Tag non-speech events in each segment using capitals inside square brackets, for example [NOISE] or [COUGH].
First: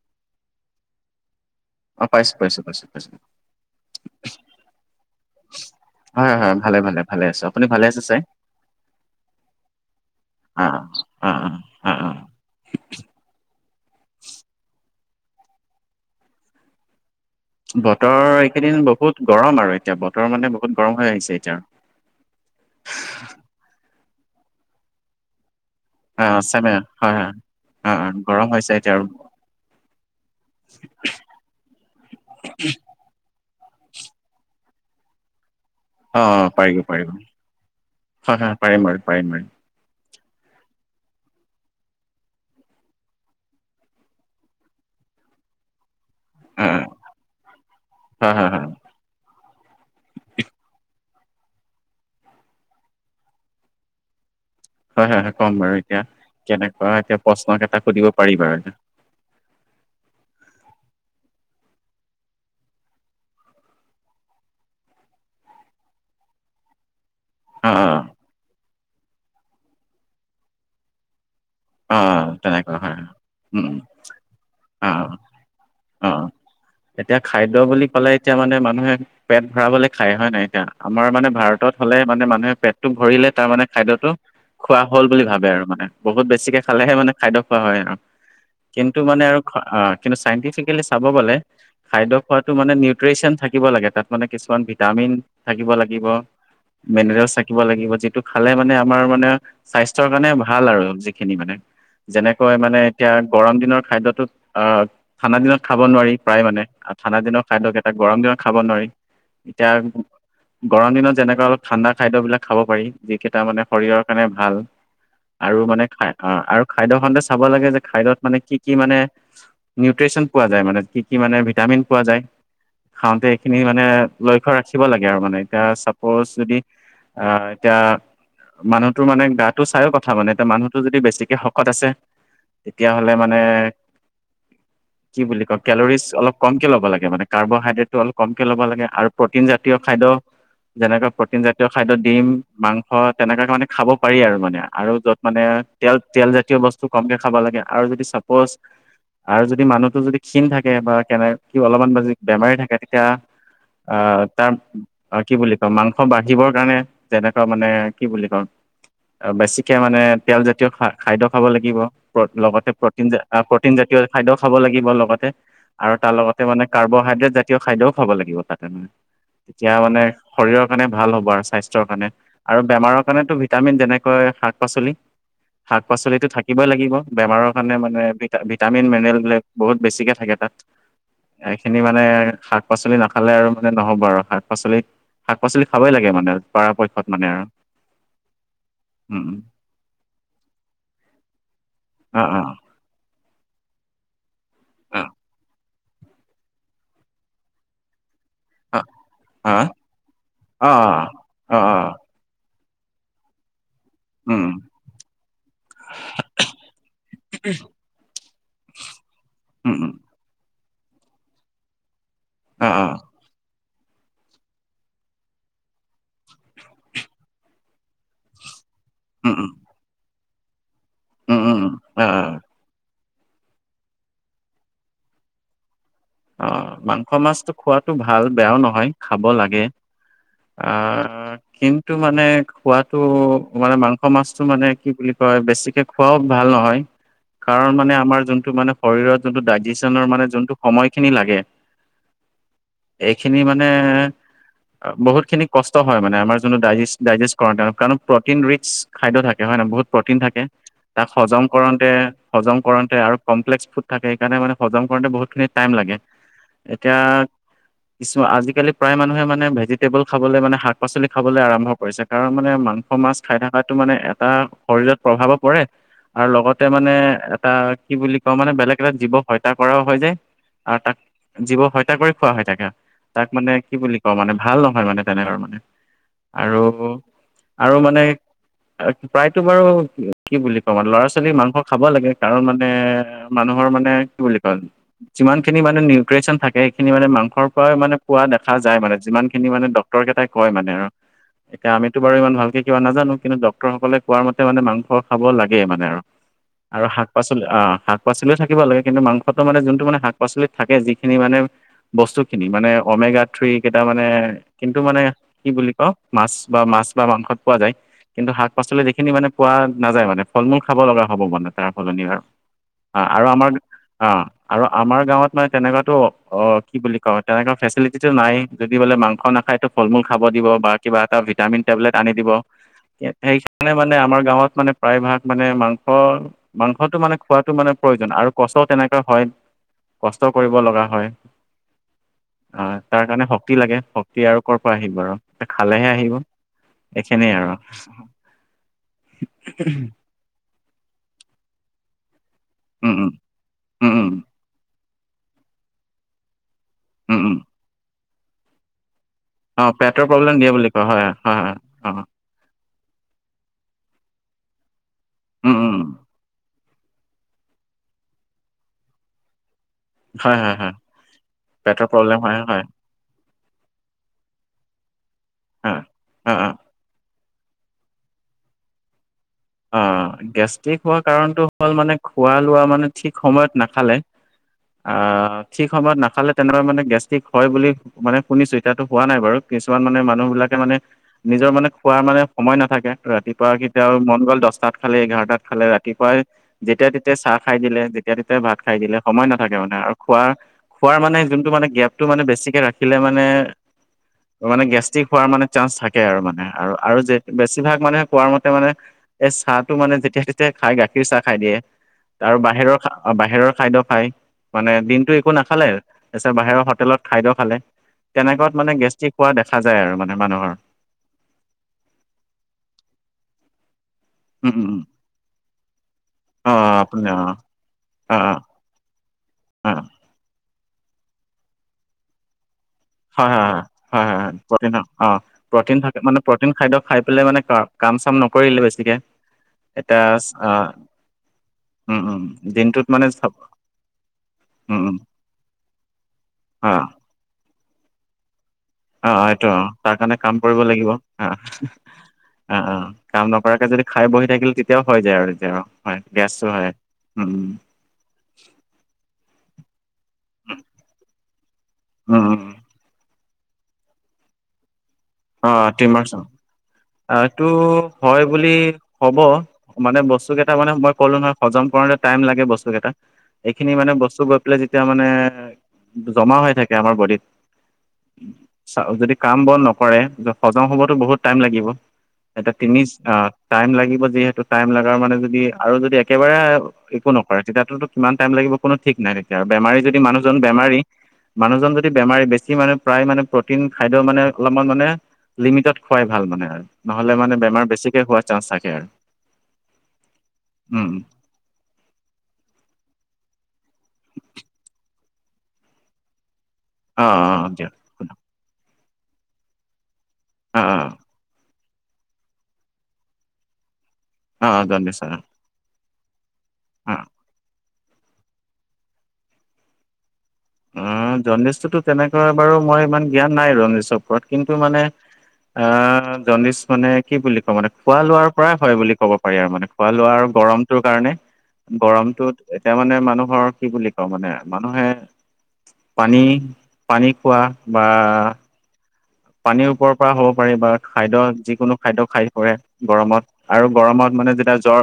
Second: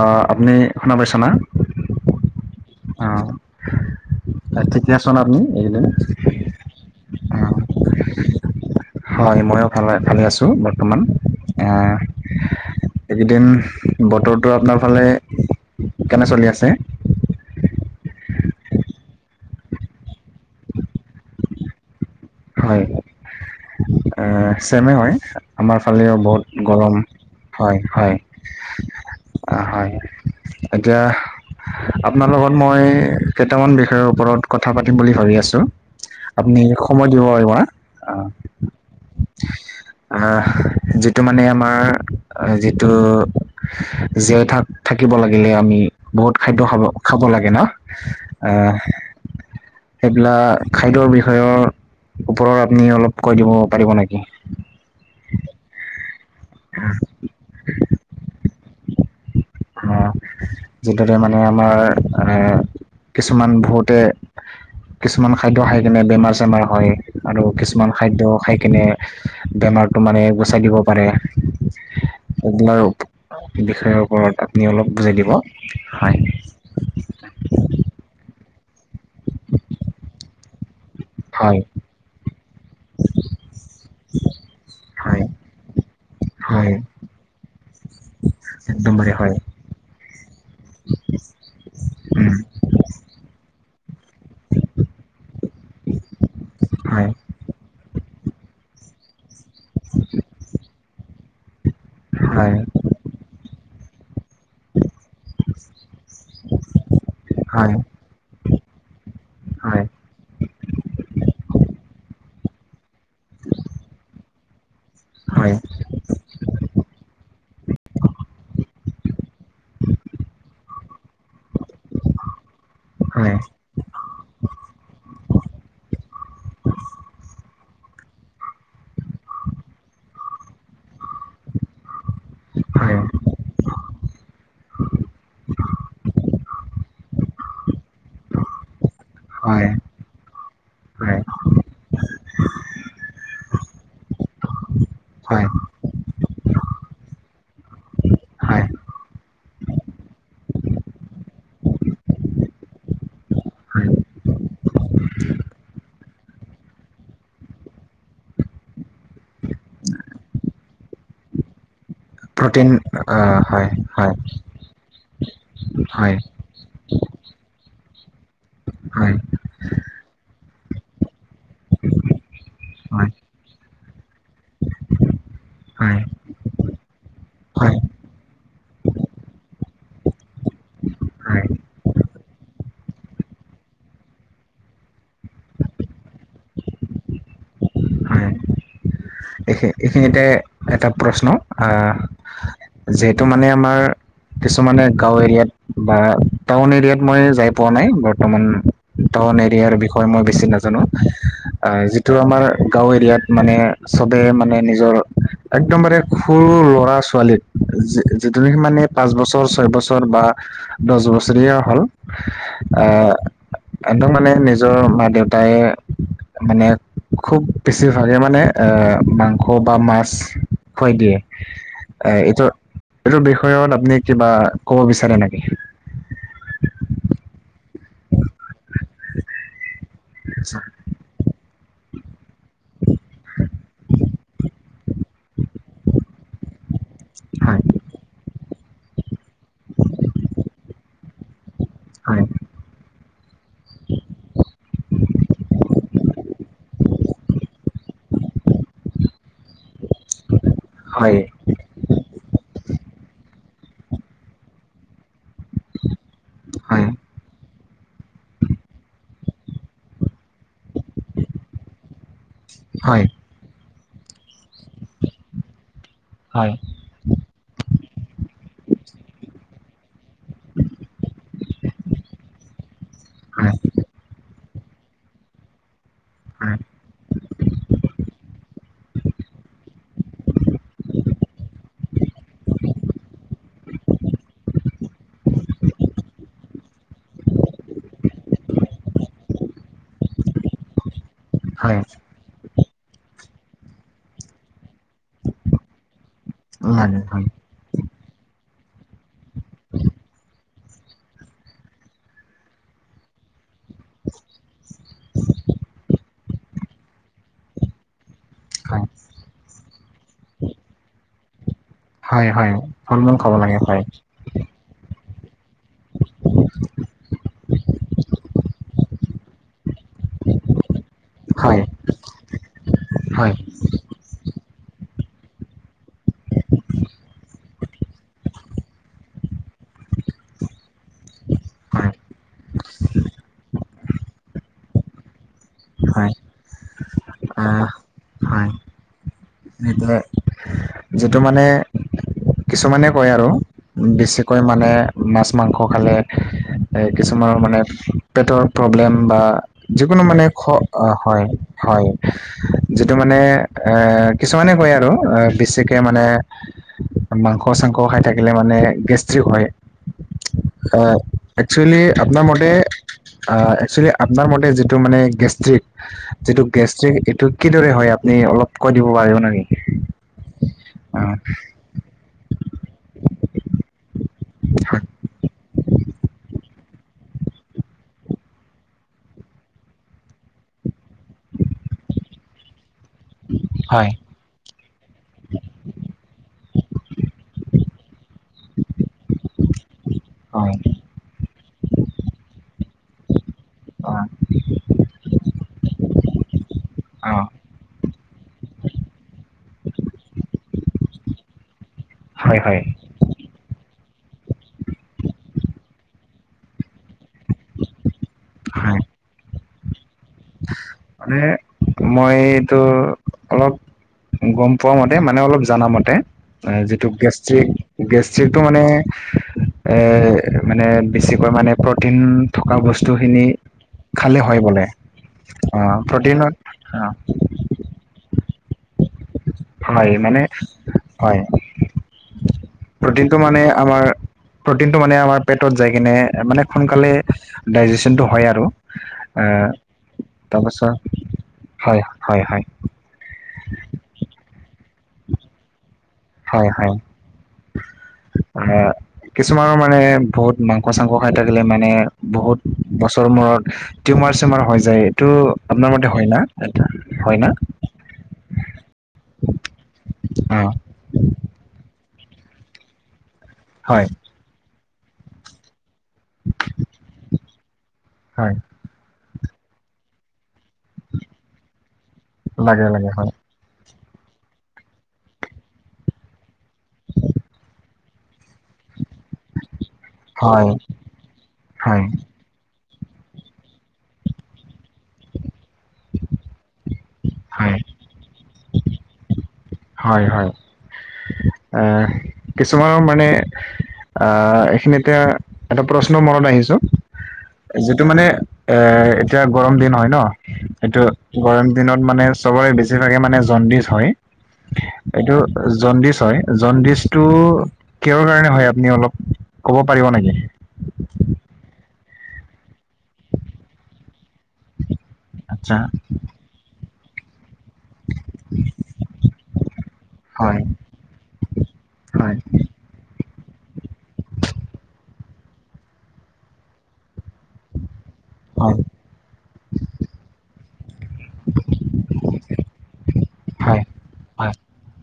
অ' আপুনি শুনা পাইছানা? অ' পাইচো-পাইচো-পাইচো পাইচো। বা ঠিক আছনে আপুনি এইকেদিন? হয় হয় ভালে ভালে ভালে আছো, আপুনি ভালে আছে চাই হয় মইয়ো ভালে ভালে আছো অ বৰ্তমান অ অ এ, অ অ এইকেইদিন বতৰটো আপোনাৰ ফালে কেনে চলি আছে? বতৰ এইকেইদিন বহুত গৰম আৰু এতিয়া বতৰ মানে বহুত গৰম হৈ আহিছে এতিয়া। এ, চেমে হয়। আমাৰ ফালেও অ বহুত চামে গৰম হয় হয়, অ অ হয় গৰম হৈছে এতিয়া আৰু আ, হয়। এতিয়া আপোনাৰ লগত মই কেইটামান বিষয়ৰ ওপৰত কথা পাতিম বুলি ভাবি আছো। অ অ আপুনি পাৰিব সময় দিব পাৰিব না? অ' হয় হয় হয় পাৰিম বাৰু পাৰিম পাৰিম। আহ যিটো মানে আমাৰ যিটো। জীয়াই থাক থাকিব লাগিলে আমি। বহুত খাদ্য অ খাব খাব লাগে ন অ হয় হয় এ। সেইবিলাক খাদ্যৰ বিষয়ৰ ওপৰত আপুনি অলপ কৈ দিব পাৰিব নেকি। হয় হয় হয় ক'ম বাৰু এতিয়া কেনেকুৱা এতিয়া প্ৰশ্নকেইটা সুধিব পাৰি বাৰু এয়া। অ যিটোৰে মানে আমাৰ এ। কিছুমান বহুতে কিছুমান খাদ্য খাই কিনে বেমাৰ- চেমাৰ হয়। আৰু অ কিছুমান খাদ্য খাই কিনে বেমাৰটো মানে গুচাই দিব পাৰে। অ অ তেনেকুৱা হয় সেইবিলাক হয় উম উম বিষয়ৰ ওপৰত আপুনি অলপ অ বুজাই দিব। অ অ হয়। এতিয়া খাদ্য বুলি ক'লে এতিয়া মানে মানুহে পেট ভৰাবলৈ খায় হয় নাই এতিয়া আমাৰ মানে হয় ভাৰতত। হ'লে মানে মানুহে পেটটো ভৰিলে তাৰ মানে খাদ্যতো খোৱা হ'ল হয় বুলি ভাবে আৰু মানে বহুত বেছি। বেছিকে হয় খালেহে মানে খাদ্য খোৱা হয় আৰু কিন্তু একদমবাৰে মানে হয় আৰু অ। কিন্তু চাইণ্টিফিকেলি চাব গ'লে খাদ্য উম খোৱাাতটো মানে নিউট্ৰিচিয়ন থাকিব লাগে তাত। মানে কিছুমান ভিটামিন থাকিব লাগিব হয় মীনাৰেলছ থাকিব লাগিব যিটো। খালে মানে আমাৰ মানে স্বাস্থ্যৰ কাৰণে ভাল আৰু যিখিনি মানে। হয় যেনেকৈ মানে এতিয়া গৰম দিনৰ খাদ্যটোত আহ। ঠাণ্ডা দিনত খাব নোৱাৰি প্ৰায় মানে আৰু ঠাণ্ডা দিনৰত খাদ্য হয় কেইটা গৰম দিনত খাব নোৱাৰি। এতিয়া হয় গৰম দিনত যেনেকুৱা অলপ ঠাণ্ডা খাদ্যবিলাক খাব পাৰি। যিকেইটা মানে শৰীৰৰ কাৰণে ভাল হয় আৰু মানে। খাই অ আৰু খাদ্য খাওঁতে চাব লাগে যে খাদ্যত মানে কি কি মানে। নিউট্ৰিচন পোৱা যায় মানে কি কি মানে ভিটামিন পোৱা যায় খাওঁতে হয় এইখিনি। মানে লক্ষ্য ৰাখিব লাগে আৰু মানে এতিয়া চাপ'জ যদি আহ এতিয়া। মানুহটোৰ মানে গাটো চাইয়ো কথা মানে এয়া মানুহতো যদি বেছিকে শকত আছে তেতিয়া হ'লে মানে। মানে। অ। কি বুলি কয় কেলৰিজ অলপ কমকে ল'ব লাগে মানে কাৰ্বহাইড্ৰেটটো অলপ কমকে ল'ব লাগে আৰু প্ৰটিন হয় জাতীয় খাদ্য। যেনেকা হয় প্ৰটিন জাতীয় খাদ্য দিম মাংস তেনেকুৱাকে মানে খাব পাৰি আৰু মানে আৰু য'ত হয় মানে। তেল তেল জাতীয় বস্তু কমকে খাব লাগে আৰু যদি চাপ'জ। হয় আৰু যদি মানুহতটো যদি ক্ষীণ থাকে বা কেনে অলপমান বেমাৰী থাকে তেতিয়া। হয় অ তাৰ। আৰু কি বুলি কম মাংস বাঢ়িবৰ কাৰণে যেনেকুৱা মানে কি বুলি কম। বেছিকে মানে তেলজাতীয় খা খাদ্য খাব লাগিব। লগতে প্ৰটিন আহ, হয় প্ৰটিন জাতীয় হয় খাদ্য খাব লাগিব লগতে আৰু তাৰ হয় লগত। মানে কাৰ্বহাইড্ৰেট জাতীয় খাদ্যও খাব লাগিব তাতে। মানে হয়। তেতিয়া মানে শৰীৰৰ কাৰণে ভাল হ'ব আৰু স্বাস্থ্যৰ কাৰণে। আৰু বেমাৰৰ কাৰণটো ভিটামিন যেনেকৈ শাক পাচলি। শাক হয় পাচলিটো থাকিবই লাগিব বেমাৰৰ হয় কাৰণে মানে ভি ভিটামিন মিনাৰেল বিলাক বহুত বেছিকৈ থাকে তাত। হয় এইখিনি মানে শাক পাচলি নাখালে আৰু মানে নহ'ব আৰু শাক পাচলি। শাক পাচলি খাবই লাগে মানে পৰাপক্ষত মানে আৰু হয় উম। এইখিনিতে এটা প্ৰশ্ন আহ অ অ যিহেতু মানে আমাৰ। কিছুমানে গাঁও এৰিয়াত বা টাউন এৰিয়াত মই যাই পোৱা নাই বৰ্তমান। অ টাউন অ অ এৰিয়াৰ বিষয়ে মই বেছি নাজানো আ যি। টো আমাৰ গাঁও এৰিয়াত মানে। চবে মানে নিজৰ একদমবাৰে সৰু ল'ৰা ছোৱালীত যিটোনেকি মানে। পাঁচ বছৰ ছয় বছৰ বা দহ বছৰেীয়া হ'ল আহ। একদম মানে নিজৰ মা দেউতাই মানে খুব বেছিভাগে মানে। এ মাংস বা মাছ খুৱাই দিয়ে এইটো। এইটো বিষয়ত আপুনি কিবা কব বিচাৰে নেকি? অ মাংস মাছটো খোৱাতো ভাল বেয়াও নহয় খাব লাগে। অ। কিন্তু মানে খোৱাটো মানে মাংস মাছটো মানে কি বুলি কয় বেছিকে। খোৱাও ভাল নহয় হয় কাৰণ মানে আমাৰ যোনটো মানে। শৰীৰত যোনটো ডাইজেছনৰ মানে যোনটো সময়খিনি লাগে। হয়। এইখিনি মানে। বহুতখিনি কষ্ট হয় মানে আমাৰ যোনটো ডাইজে ডাইজেষ্ট কৰা কাৰণ প্ৰটিন ৰিটচ। খাদ্য থাকে হয় নহয় বহুত প্ৰটিন থাকে তাক হয় হজম কৰণ। হজম কৰোতে আৰু কমপ্লেক্স ফুড থাকে সেইকাৰণে মানে হজম কৰোতে বহুত খিনি টাইম লাগে। হয় এতিয়া কিছু আজিকালি প্ৰায় মানুহে মানে ভেজি। টেবুল খাবলৈ মানে শাক পাচলি খাবলৈ আৰম্ভ কৰিছে কাৰণ মানে মাংস মাছ খাই থকাটো মানে এটা শৰীৰত প্ৰভাৱো পৰে আৰু হয় লগতে মানে এটা কি বুলি কও মানে বেলেগ এটা জীৱক হত্যা কৰাও হয় যায়। আৰু তাক জীৱ হত্যা কৰি খোৱা হয় তাকে তাক মানে কি বুলি কও মানে ভাল নহয় মানে তেনে ধৰ মানে আৰু আৰু মানে প্ৰায়তো বাৰু কি বুলি কম মানে ল'ৰা ছোৱালী মাংস খাব লাগে কাৰণ মানে মানুহৰ মানে কি বুলি কয় যিমান খিনি মানে নিউট্ৰিচন থাকে সেইখিনি মানে মাংসৰ পৰাই মানে পোৱা দেখা যায় মানে যিমান খিনি মানে ডক্তৰ কেইটাই কয় মানে আৰু এতিয়া হয় হয় আমিতো বাৰু ইমান ভালকে কিবা নাজানো কিন্তু ডক্তৰসকলে কোৱা মতে মানে মাংস খাব লাগে মানে আৰু। আৰু হয় শাক লাগে পাচলি আহ শাক পাচলিও থাকিব লাগে কিন্তু মাংসটো মানে যোনটো মানে শাক পাচলিত থাকে যিখিনি মানে বস্তু খিনি মানে অমেগা থ্ৰী কেইটা মানে কিন্তু মানে কি বুলি কওঁ মাছ বা মাছ বা মাংসত পোৱা যায়। কিন্তু শাক পাচলিত হয় হয় সেখিনি মানে পোৱা নাযায় মানে ফল মূল খাব লগা হ'ব মানে। তাৰ সলনি ব আৰু হয় হয় ফল অ মূল আৰু খাব আমাৰ লাগে হয় অ আৰু আমাৰ গাঁৱত মানে তেনেকুৱাতো অ কি বুলি কয় তেনেকুৱা ফেচিলিটিটো নাই যদি বোলে মাংস মাংস নাখায়টো ফল মূল খাব দিব বা কিবা এটা ভিটামিন হয় টেবলেট আনি দিব। হয় সেইকাৰণে মানে আমাৰ গাঁৱত মানে প্ৰায় ভাগ মানে মাংস মাংসটো মানে খোৱাটো মানে প্ৰয়োজন আৰু কচুও তেনেকুৱা হয়। কষ্টও কৰিব লগা হয় হয় আহ তাৰ কাৰণে শক্তি লাগে। শক্তি আৰু ক'ৰ পৰা আহিব আৰু এ খালেহে হয় আহিব এইখিনিই আৰু। আহ হয় ইটো ধৰা যিটো মানে কিছুমানে উম উম কয় আৰু উম উম বেছিকৈ মানে মাছ মাংস খালে উম কিছুমান উম মানে পেটৰ প্ৰব্লেম বা অ যিকোনো পেটৰ মানে প্ৰব্লেম দিয়ে বুলি কয় হয় হয়। অ যিটো মানে এ কিছুমানে কয় আৰু উম বেছিকে উম মানে মাংস চাংস খাই থাকিলে মানে গেষ্ট্ৰিক হয়। হয় হয় হয় আহ একচুৱেলি পেটৰ প্ৰব্লেম আপোনাৰ হয় মতে হয় অ একচুৱেলি আপোনাৰ মতে যিটো মানে গেষ্ট্ৰিক হয় অ যিটো অ গেষ্ট্ৰিক এইটো কিদৰে হয় আপুনি অলপ কৈ দিব পাৰিব নেকি? অ গেষ্ট্ৰিক অ হোৱা কাৰণটো হ'ল মানে খোৱা লোৱা মানে ঠিক সময়ত নাখালে। ঠিক সময়ত নাখালে তেনেকা মানে গেষ্ট্ৰিক হয় বুলি মানে শুনিছো এতিয়াতো হোৱা নাই বাৰু কিছুমান মানে মানুহ বিলাকে মানে নিজৰ মানে খোৱাৰ মানে সময় নাথাকে ৰাতিপুৱা হয় কেতিয়াও মন গ'ল দহটাত খালে এঘাৰটাত খালে ৰাতিপুৱাই যেতিয়াই তেতিয়াই চাহ খাই দিলে যেতিয়া তেতিয়া ভাত খাই দিলে সময় নাথাকে মানে আৰু খোৱাৰ হয় খোৱাৰ মানে যোনটো মানে গেপটো মানে বেছিকৈ ৰাখিলে মানে অ। মানে গেষ্ট্ৰিক হোৱাৰ মানে চান্স থাকে, আৰু মানে আৰু অ আৰু বেছিভাগ মানে কোৱা মতে মানে এই চাহটো মানে যেতিয়াই তেতিয়াই খাই গাখীৰ চাহ খাই দিয়ে আৰু হয় হয় বাহিৰৰ আৰু বাহিৰৰ খাদ্য খায় মানে, দিনটো একো নাখালে তাৰপিছত বাহিৰৰ হোটেলত খাদ্য খালে তেনেকুৱাত মানে হয় গেষ্টিক হোৱা দেখা যায় আৰু মানে মানুহৰ। মানে মই এইটো অলপ গম উম উম পোৱা উম মতে মানে অলপ জনা মতে অ যিটো আপুনি অ গেষ্টিক অ গেষ্টিকটো মানে অ এ মানে, বেছিকৈ মানে প্ৰটিন থকা বস্তুখিনি খালে হয় বোলে। অ, প্ৰটিন থাকে মানে প্ৰটিনত প্ৰটিন অ খাদ্য খাই পেলাই মানে কা কাম-চাম নকৰিলে বেছিকে। হয় এতিয়া মানে অ হয়, উম উম দিনটোত প্ৰটিনটো মানে আমাৰ উম প্ৰটিনটো উম মানে আমাৰ পেটত যাই কিনে মানে অ সোনকালে ডাইজেচনটো হয় আৰু। অ আহ হয়টো অ তাৰ কাৰণে কাম কৰিব তাৰপাছত লাগিব, অ, হয় হয় হয় অ অ। কাম নকৰাকে যদি খাই বহি থাকিল তেতিয়াও হৈ যায় আৰু এতিয়া হয় গেছো হয়, উম। হা, কিছুমানৰ মানে বহুত মাংস - চাংস খাই থাকিলে মানে উম বহুত উম বছৰ মূৰত টিউমাৰ - চিউমাৰ হৈ যায়। এইটো অ আপোনাৰ মতে হয় টিউমাৰ্চ না এটা হয় অ, না এইটো হয় বুলি কব মানে বস্তু অ কেইটা মানে মই ক'লো নহয়, হজম কৰোতে টাইম লাগে বস্তুকেইটা, এইখিনি হয় মানে বস্তু বিলাক যেতিয়া মানে জমা হৈ থাকে আমাৰ বডিত হয়। চাও যদি কাম - বন নকৰে ত হজম হ'বতো বহুত টাইম লাগিব এতিয়া লাগে তিনি লাগে হয় আ টাইম লাগিব যিহেতু টাইম লগাৰ মানে যদি আৰু যদি একেবাৰে একো নকৰে তেতিয়াটোতো কিমান টাইম লাগিব কোনো ঠিক নাই। [UNINTELLIGIBLE] বেমাৰী যদি মানুহজন হয় বেমাৰী, মানুহজন হয় যদি বেমাৰী বেছি মানে প্ৰায় মানে প্ৰটিন খাদ্য মানে অলপমান মানে লিমিটত খুৱাই ভাল মানে নহলে মানে হয় বেমাৰ বেছিকে হোৱা চাঞ্চ থাকে। হয় হয়, উম আ কিছুমানৰ মানে আহ এইখিনিতে এটা প্ৰশ্ন মনত আহিছো। অ অ দিয়ক যিটো মানে, এ এতিয়া গৰম দিন হয় ন অ সেইটো অ গৰম দিনত মানে চবৰে বেছিভাগে মানে জণ্ডিছ হয়। অ জণ্ডিছ হয়। অ জণ্ডিছ হয়, জণ্ডিছটো কিহৰ কাৰণে হয় আপুনি অলপ ক'ব পাৰিব নেকি? অ জণ্ডিছটোতো তেনেকৈ বাৰু মই ইমান জ্ঞান নাই জণ্ডিছ ওপৰত কিন্তু মানে আচ্ছা আ জাণ্ডিচ মানে কি বুলি কম মানে খোৱা-লোৱাৰ পৰাই হয় বুলি ক'ব পাৰি আৰু মানে খোৱা লোৱাৰ হয় গৰম ত কাৰণে হয় গৰমটোত এতিয়া মানে মানুহৰ কি বুলি কওঁ মানে মানুহে পানী, পানী খোৱা বা [INAUDIBLE] পানীৰ ওপৰৰ পৰা হ'ব পাৰে বা খাদ্য যিকোনো খাদ্য খায় পৰে গৰমত। হয় আৰু গৰমত মানে হয় যেতিয়া জ্বৰ,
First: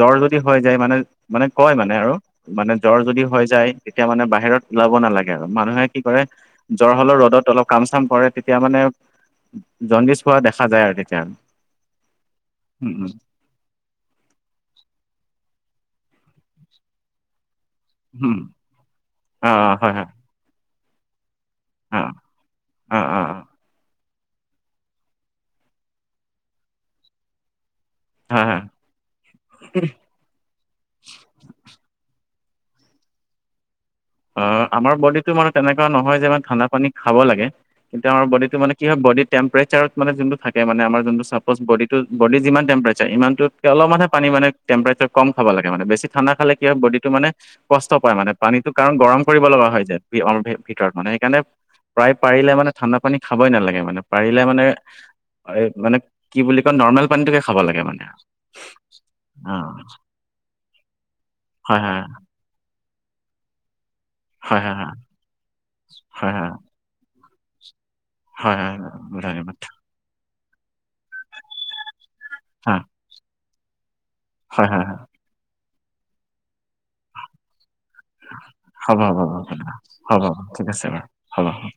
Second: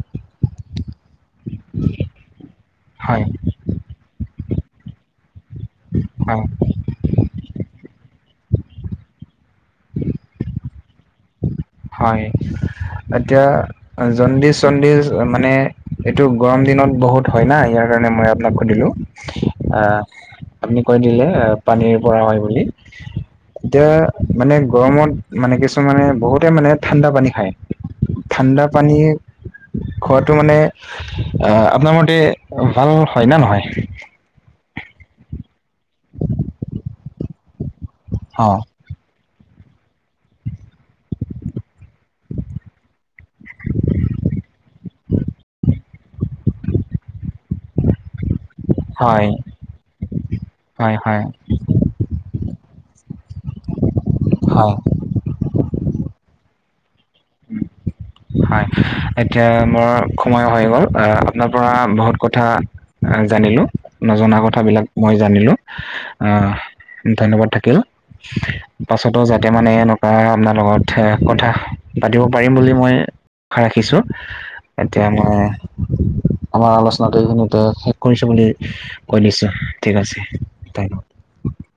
জ্বৰ যদি হৈ যায় মানে মানে কয় মানে আৰু মানে জ্বৰ যদি হয় হৈ যায় তেতিয়া মানে বাহিৰত ওলাব নালাগে আৰু মানুহে কি কৰে, হয় জ্বৰ হলত ৰ'দত অলপ কাম - চাম কৰে তে তিয়া মানে জণ্ডিছ পোৱা দেখা যায় আৰু তেতিয়া। হয় উম উম এতিয়া অ জণ্ডিচ - চণ্ডিছ মানে এইটো গৰম দিনত বহুত হয় না ইয়াৰ কাৰনে মই উম আপোনাক কৈ দিলো, অ আ হয় হয় আপুনি কৈ দিলে পানীৰ অ পৰা হয় বুলি। অ অ অ এতিয়া মানে গৰমত মানে কিছুমানে বহুত তে মানে ঠাণ্ডা পানী খায়, হয় হয় ঠাণ্ডা পানী খোৱাটো মানে আহ আপোনাৰ মতে ভাল হয় নে নহয়? অ, আমাৰ বডিটো মানে তেনেকুৱা নহয় যে মানে ঠাণ্ডা পানী খাব লাগে কিন্তু আমাৰ অ বডিটো মানে কি হয় বডিৰ টেম্পেৰেচাৰত মানে যোনটো থাকে মানে আমাৰ যোনটো চাপ'জ বডিটো বডি যিমান টেম্প্ৰেচাৰ ইমানটো তে অলপমানে পানী মানে টেম্প্ৰেচাৰ কম খাব লাগে মানে বেছি ঠাণ্ডা খালে কি হয় বডিটো মানে কষ্ট পায় মানে পানীটো কাৰণ গৰম হয় কৰিব লগা হয় যে সি অংগে ভিতৰত হয় মানে হয় সেইকাৰণে প্ৰায় পাৰিলে মানে ঠাণ্ডা পানী খাবই নালাগে মানে পাৰিলে মানে হয় মানে কি বুলি কয় নৰ্মেল পানীটোকে খাব লাগে মানে হয় এতিয়া অ', মোৰ সময় হৈ গ'ল আ। ন পৰা হয় হয় বহুত কথা আ জানিলো নজনা হয় হয় কথাবিলাক হয় মই জানিলো হয় হয় আহ ধন্যবাদ থাকিল হয় হয় পাছতো হয় যাতে ধন্যবাদ মানে আ আপোনাৰ লগত কথা পাতিব পাৰিম বুলি হয় মই আশা ৰাখিছো। হয় হয় হয় এতিয়া মই এ আমাৰ আলোচনাটো এইখিনিতে কৰিছোঁ বুলি হ'ব হ'ব কৈ দিছোঁ ঠিক আছে ঠেংক হব হয়।